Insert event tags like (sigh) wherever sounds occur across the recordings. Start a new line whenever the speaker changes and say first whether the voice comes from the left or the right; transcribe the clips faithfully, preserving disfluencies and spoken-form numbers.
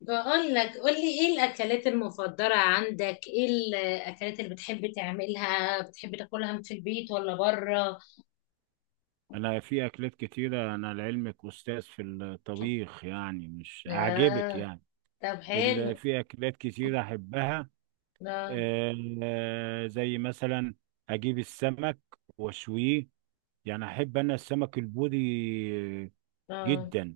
left: بقول لك، قولي ايه الاكلات المفضلة عندك، ايه الاكلات اللي بتحب تعملها، بتحب تاكلها في البيت ولا بره؟
right: انا في اكلات كتيرة، انا لعلمك استاذ في الطبيخ يعني مش اعجبك
left: اه.
right: يعني.
left: طب
right: ال-
left: حلو.
right: في اكلات كتيرة احبها،
left: اه.
right: آه، زي مثلا اجيب السمك واشويه. يعني احب انا السمك البوري
left: اه.
right: جدا.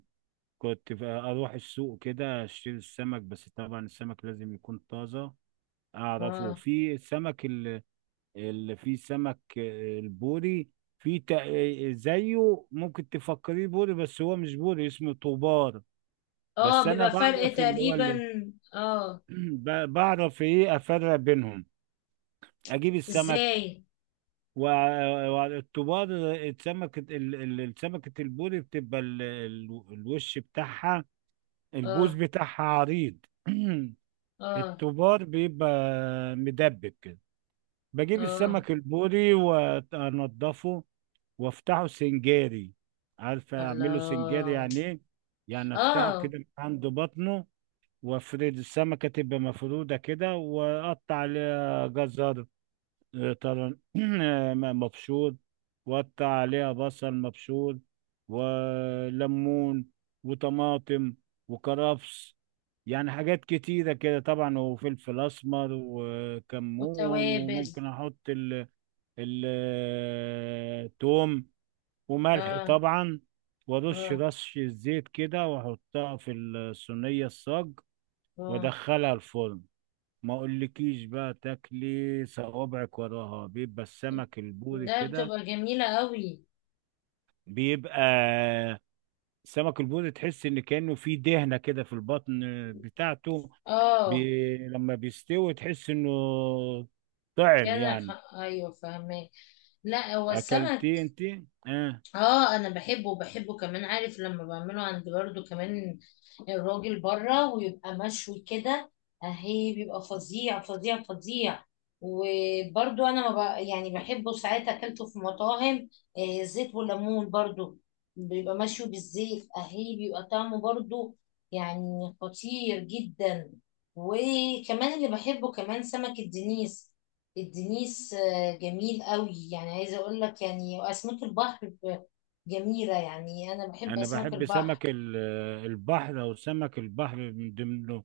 right: كنت ف- اروح السوق كده اشتري السمك، بس طبعا السمك لازم يكون طازة. اعرفه
left: اه.
right: في السمك اللي فيه سمك، آه، البوري. في تا- زيه ممكن تفكريه بوري بس هو مش بوري، اسمه طوبار. بس
left: اه.
right: انا
left: بيبقى فرق
right: بعرف اللي هو
left: تقريبا.
right: اللي
left: اه.
right: (clears throat) ب- بعرف ايه افرق بينهم. اجيب السمك
left: ازاي؟
right: والطوبار، السمكة ال- ال- السمكة البوري بتبقى ال- ال- الوش بتاعها، البوز
left: اه.
right: بتاعها عريض (clears throat)
left: اه.
right: الطوبار بيبقى مدبب كده. بجيب
left: اه.
right: السمك البوري وانضفه وافتحه سنجاري. عارفه اعمله سنجاري
left: الله.
right: يعني ايه؟ يعني افتحه
left: اه.
right: كده من عند بطنه وافرد السمكه تبقى مفروده كده، واقطع عليها جزر، آه، طبعا (clears throat) آه، مبشور، واقطع عليها بصل مبشور، وليمون، وطماطم، وكرفس، يعني حاجات كتيرة كده طبعا، وفلفل أسمر وكمون،
left: وتوابل.
right: وممكن أحط ال التوم وملح
left: اه.
right: طبعا، وارش
left: اه.
right: رش الزيت كده واحطها في الصينية الصاج
left: اه.
right: وادخلها الفرن. ما اقولكيش بقى، تاكلي صوابعك وراها. بيبقى السمك البوري
left: ده
right: كده
left: بتبقى جميلة قوي.
right: بيبقى السمك البوري، تحس ان كأنه في دهنة كده في البطن بتاعته.
left: اه.
right: بي... لما بيستوي تحس انه طعم
left: كانك...
right: يعني.
left: ايوه فاهمك. لا هو السمك.
right: اكلتيه انت؟ اه.
left: اه، انا بحبه، وبحبه كمان عارف لما بعمله عند برضو كمان الراجل بره ويبقى مشوي كده. اهي بيبقى فظيع فظيع فظيع. وبرضو انا ما بق- يعني بحبه ساعات اكلته في مطاعم، آه، زيت والليمون برضو. بيبقى مشوي بالزيت اهي، بيبقى طعمه برضو يعني خطير جدا. وكمان اللي بحبه كمان سمك الدنيس. الدنيس، آه، جميل قوي، يعني عايزه اقول لك يعني اسماك البحر جميله، يعني انا بحب
right: انا
left: اسماك
right: بحب
left: البحر.
right: سمك ال- البحر، او سمك البحر، من ضمنه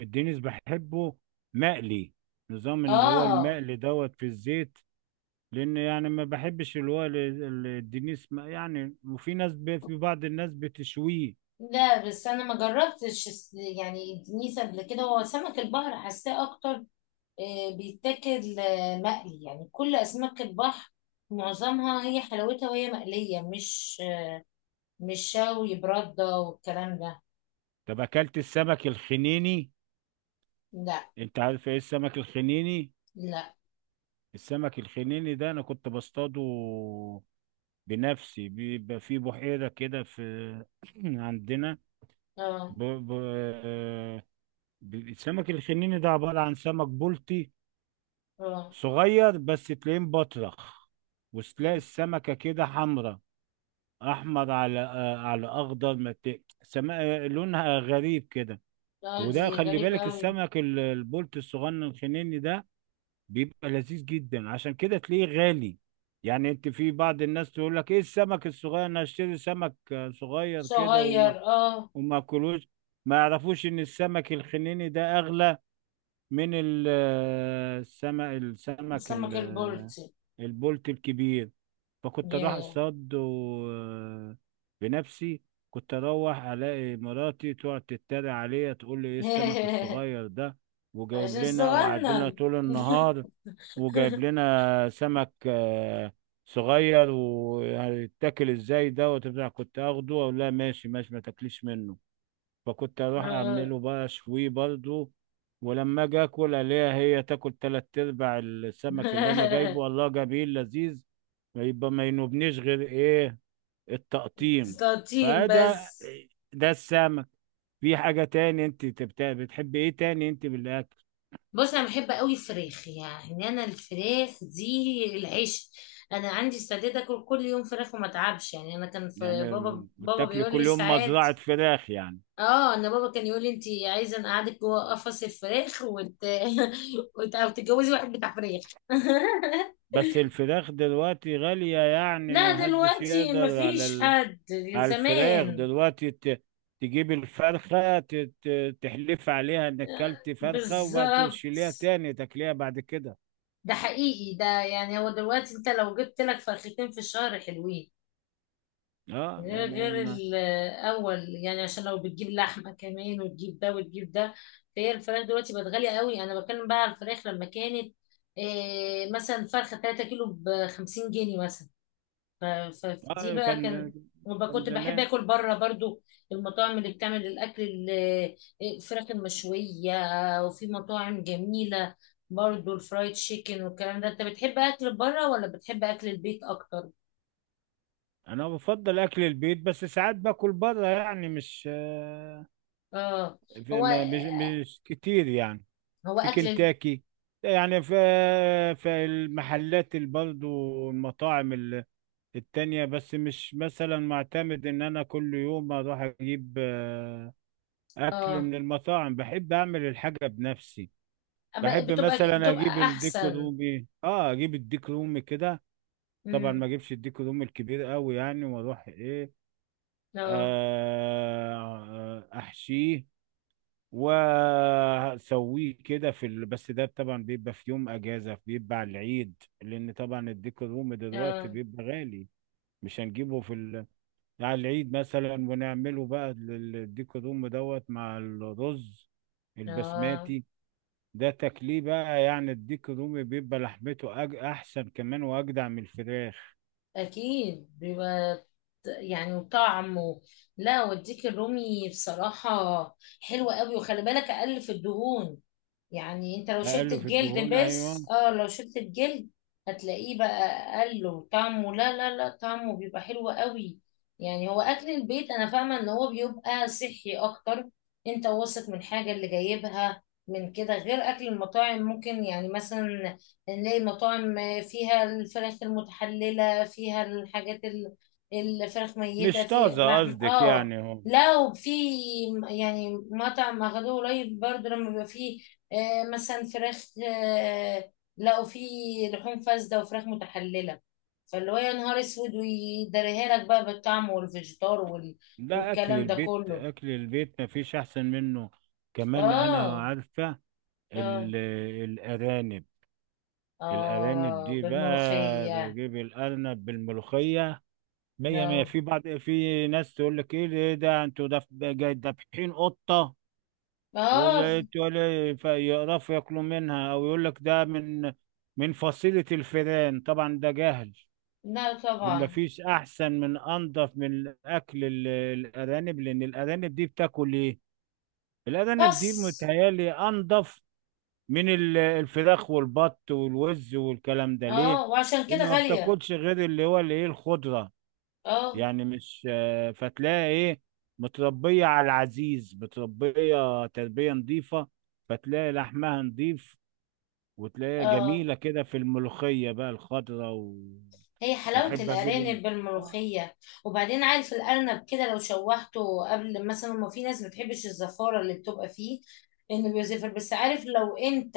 right: الدينيس بحبه مقلي، نظام اللي هو
left: اه.
right: المقلي دوت في الزيت. لان يعني ما بحبش اللي هو ال- ال- الدينيس، م- يعني وفي ناس ب- في بعض الناس بتشويه.
left: لا، بس انا ما جربتش الس- يعني الدنيس قبل كده، هو سمك البحر حاساه اكتر. آه، بيتاكل آه، مقلي، يعني كل اسماك البحر معظمها هي حلاوتها وهي مقليه، مش مش شوي برده والكلام ده.
right: طب اكلت السمك الخنيني؟
left: لا،
right: انت عارف ايه السمك الخنيني؟
left: لا.
right: السمك الخنيني ده انا كنت بصطاده بنفسي. بيبقى في بحيرة كده في (clears throat) عندنا.
left: اه.
right: ب... ب... آه، ب- السمك الخنيني ده عبارة عن سمك بلطي
left: اه.
right: صغير، بس تلاقيه مبطرخ، وتلاقي السمكة كده حمرا، أحمر على آه، على أخضر، ما ت- سما... آه، لونها غريب كده.
left: اه. دي
right: وده خلي
left: غريبه
right: بالك،
left: قوي.
right: السمك ال- البولت الصغنن الخنيني ده بيبقى لذيذ جدا، عشان كده تلاقيه غالي. يعني انت، في بعض الناس تقول لك ايه السمك الصغير، انا اشتري سمك آه، صغير كده،
left: صغير.
right: وما
left: اه.
right: وما اكلوش. ما يعرفوش ان السمك الخنيني ده اغلى من ال- آه، السمك، السمك
left: سمك
right: ال-
left: البلطي.
right: البولت الكبير. فكنت اروح
left: ياه.
right: اصطاد و- آه، بنفسي. كنت اروح الاقي مراتي تقعد تتريق عليا، تقول لي ايه السمك الصغير
left: (laughs)
right: ده، وجايب
left: عشان
right: لنا وقعد لنا
left: صغنن.
right: طول
left: (laughs)
right: النهار، وجايب لنا سمك آه، صغير، وهيتاكل ازاي ده؟ وتبدا كنت اخده اقول لها ماشي ماشي ما تاكليش منه. فكنت اروح
left: آه.
right: اعمله بقى شوي برضو. ولما اجي اكل الاقيها هي تاكل تلات ارباع السمك اللي انا جايبه.
left: (laughs)
right: الله جميل لذيذ. يبقى ما ينوبنيش غير ايه، التقطيم.
left: سلاطين بس.
right: فده، ده السمك. في حاجة تاني، انت بت- بتحبي ايه تاني انت بالاكل؟
left: بص، انا بحب قوي الفراخ، يعني انا الفراخ دي العيش. انا عندي استعداد اكل كل يوم فراخ وما اتعبش، يعني انا كان في بابا
right: يعني
left: بابا
right: بتاكلي
left: بيقول لي
right: كل يوم
left: ساعات.
right: مزرعة فراخ يعني؟
left: اه، انا بابا كان يقول لي: انت عايزه انا اقعدك جوه قفص الفراخ وت... (laughs) وت... وتتجوزي واحد بتاع فراخ. (laughs)
right: بس الفراخ دلوقتي غالية، يعني ما
left: لا
right: حدش
left: دلوقتي
right: يقدر على
left: مفيش
right: ال...
left: حد.
right: على الفراخ
left: زمان.
right: دلوقتي، ت- تجيب الفرخة ت- ت- تحلف عليها انك كلت فرخة، وما
left: بالظبط.
right: تشيليها تاني تاكليها بعد كده.
left: ده حقيقي، ده يعني هو دلوقتي انت لو جبت لك فرختين في الشهر حلوين.
right: اه
left: غير غير
right: انا،
left: الاول، يعني عشان لو بتجيب لحمه كمان وتجيب ده وتجيب ده. فهي الفراخ دلوقتي بقت غاليه قوي، انا بتكلم بقى على الفراخ لما كانت إيه، مثلا فرخه 3 كيلو ب خمسين جنيه مثلا. ف- ف-
right: أنا-
left: فدي
right: اه
left: بقى كان.
right: كان،
left: وبقى
right: كان
left: كنت بحب
right: زمان.
left: اكل بره برضو. المطاعم اللي بتعمل الاكل ال- آه، الفراخ المشويه. وفي مطاعم جميله. برضو الفرايد تشيكن والكلام ده. انت بتحب اكل بره ولا بتحب اكل البيت اكتر؟
right: انا بفضل اكل البيت، بس ساعات باكل بره، يعني مش آه،
left: اه.
right: في-
left: هو
right: ما- مش مش كتير يعني.
left: هو
right: في
left: اكل.
right: كنتاكي يعني، في في المحلات اللي برضو المطاعم التانية، بس مش مثلا معتمد ان انا كل يوم اروح اجيب آه، اكل
left: اه.
right: من المطاعم. بحب اعمل الحاجة بنفسي.
left: أب-
right: بحب
left: بتبقى
right: مثلا
left: بتبقى
right: اجيب الديك
left: احسن.
right: رومي، اه اجيب الديك رومي كده. طبعا
left: امم
right: ما اجيبش الديك رومي الكبير قوي يعني، واروح ايه،
left: اه.
right: آه احشيه واسويه كده في ال... بس ده طبعا بيبقى في يوم اجازة، بيبقى على العيد، لان طبعا الديك رومي دلوقتي
left: اه.
right: بيبقى غالي. مش هنجيبه في ال... على العيد مثلا ونعمله بقى ال- الديك دوم دوت مع الرز
left: اه.
right: البسماتي. ده تاكليه بقى. يعني الديك دوم بيبقى لحمته أج... احسن كمان واجدع من الفراخ.
left: اكيد بيبقى. ط- يعني طعم و... لا، والديك الرومي بصراحة حلوة قوي، وخلي بالك اقل في الدهون. يعني انت لو شلت
right: اقل في
left: الجلد
right: الدهون
left: بس،
right: ايوه.
left: اه، لو شلت الجلد. هتلاقيه بقى اقل، وطعمه، لا، لا، لا، طعمه بيبقى حلو قوي. يعني هو اكل البيت انا فاهمه ان هو بيبقى صحي اكتر. انت واثق من حاجه اللي جايبها من كده، غير اكل المطاعم ممكن يعني مثلا نلاقي مطاعم فيها الفراخ المتحلله، فيها الحاجات ال- الفراخ ميته،
right: مش
left: في
right: طازه
left: لحم.
right: قصدك
left: اه.
right: يعني هو.
left: لو في يعني مطعم اخدوه قريب برضه، لما بيبقى فيه آه، مثلا فراخ، آه، لقوا فيه لحوم فاسدة وفراخ متحللة. فاللي هو يا نهار اسود، ويدريها لك بقى بالطعم والفيجيتار وال...
right: ده اكل
left: والكلام ده
right: البيت،
left: كله.
right: اكل البيت مفيش احسن منه. كمان انا
left: اه.
right: عارفه
left: اه.
right: ال... الارانب. الارانب
left: اه.
right: دي بقى
left: بالملوخية.
right: بجيب الارنب بالملوخيه مية مية.
left: اه.
right: في بعض، في ناس تقول لك ايه، إيه ده انتوا دف- جاي دابحين قطة،
left: اه.
right: وتقول يقرفوا ياكلوا منها، او يقول لك ده من من فصيلة الفئران. طبعا ده جهل.
left: لا
right: ما
left: طبعا.
right: فيش احسن من، انضف من اكل ال- الارانب. لان الارانب دي بتاكل ايه؟ الارانب دي
left: بس.
right: متهيالي انضف من ال- الفراخ والبط والوز والكلام ده. ليه؟
left: اه، وعشان
right: لان
left: كده
right: ما
left: غالية.
right: بتاكلش غير اللي هو الايه، الخضرة.
left: اه.
right: يعني مش آه، فتلاقي ايه، متربية على العزيز، متربية تربية نظيفة، فتلاقي لحمها نظيف، وتلاقيها
left: اه.
right: جميلة كده في الملوخية بقى الخضرة.
left: هي حلاوة
right: وأحب أجيب إن-
left: الأرانب
right: آه.
left: بالملوخية. وبعدين عارف الأرنب كده لو شوحته قبل، مثلا، ما في ناس ما بتحبش الزفارة اللي بتبقى فيه، إنه بيزفر. بس عارف لو أنت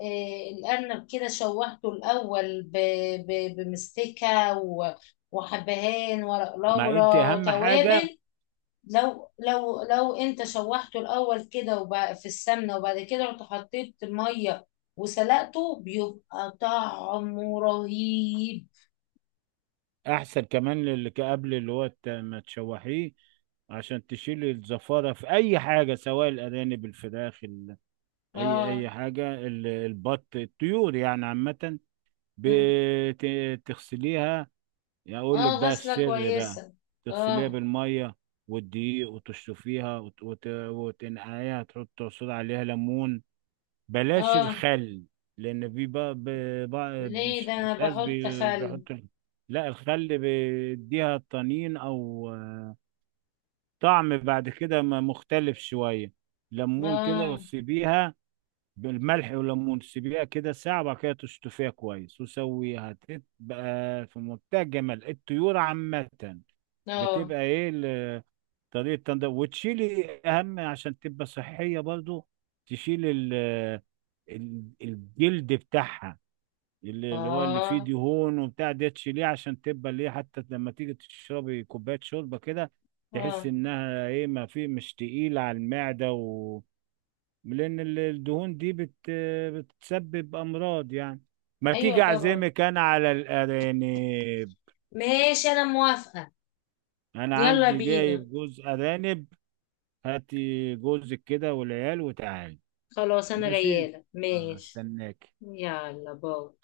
left: آه، الأرنب كده شوحته الأول ب- ب- بمستكة و- وحبهان ورق
right: مع أنت
left: لورا
right: أهم حاجة.
left: توابل، لو لو لو أنت شوحته الأول كده وب- في السمنة، وبعد كده رحت حطيت مية وسلقته، بيبقى طعمه رهيب.
right: أحسن كمان اللي قبل اللي هو الت- ما تشوحيه عشان تشيل الزفارة، في أي حاجة، سواء الأرانب، الفراخ ال... أي أي
left: اه.
right: حاجة، ال- البط، الطيور يعني عامة،
left: مم.
right: بتغسليها. يعني اقول لك
left: اه،
right: بقى
left: غسلة
right: السر بقى،
left: كويسة.
right: تغسليها
left: اه.
right: بالميه والدقيق، وتشطفيها وت... وت... وتنقعيها، تحط عصير عليها ليمون. بلاش
left: اه.
right: الخل، لان في بقى ب... بقى
left: ليه؟ ده
right: بش-
left: انا
right: ناس
left: بحط
right: بي...
left: خل.
right: بيحطوا. لا الخل بيديها طنين، او طعم بعد كده م- مختلف شويه. ليمون كده
left: اه.
right: وتسيبيها بالملح والليمون، تسيبيها كده ساعة، وبعد كده تشطفيها كويس وسويها، تبقى في منتهى الجمال. الطيور عامة
left: اه.
right: بتبقى ايه ال- طريقة تنضيف، وتشيلي اهم عشان تبقى صحية برضو. تشيلي ال- ال- الجلد بتاعها، اللي اللي هو اللي فيه
left: اه.
right: دهون وبتاع ده تشيليه، عشان تبقى ليه حتى لما تيجي تشربي كوباية شوربة كده تحس
left: اه.
right: انها ايه، ما في، مش تقيلة على المعدة. لأن ال- الدهون دي بت بتسبب أمراض يعني. ما
left: ايوه
right: تيجي
left: طبعا.
right: أعزمك أنا على الأرانب،
left: ماشي، انا موافقة.
right: أنا
left: يلا
right: عندي
left: بينا.
right: جايب جوز أرانب. هاتي جوزك كده والعيال وتعالي.
left: خلاص انا
right: ماشي،
left: غيالة،
right: أنا
left: ماشي.
right: استناك.
left: يلا، باي.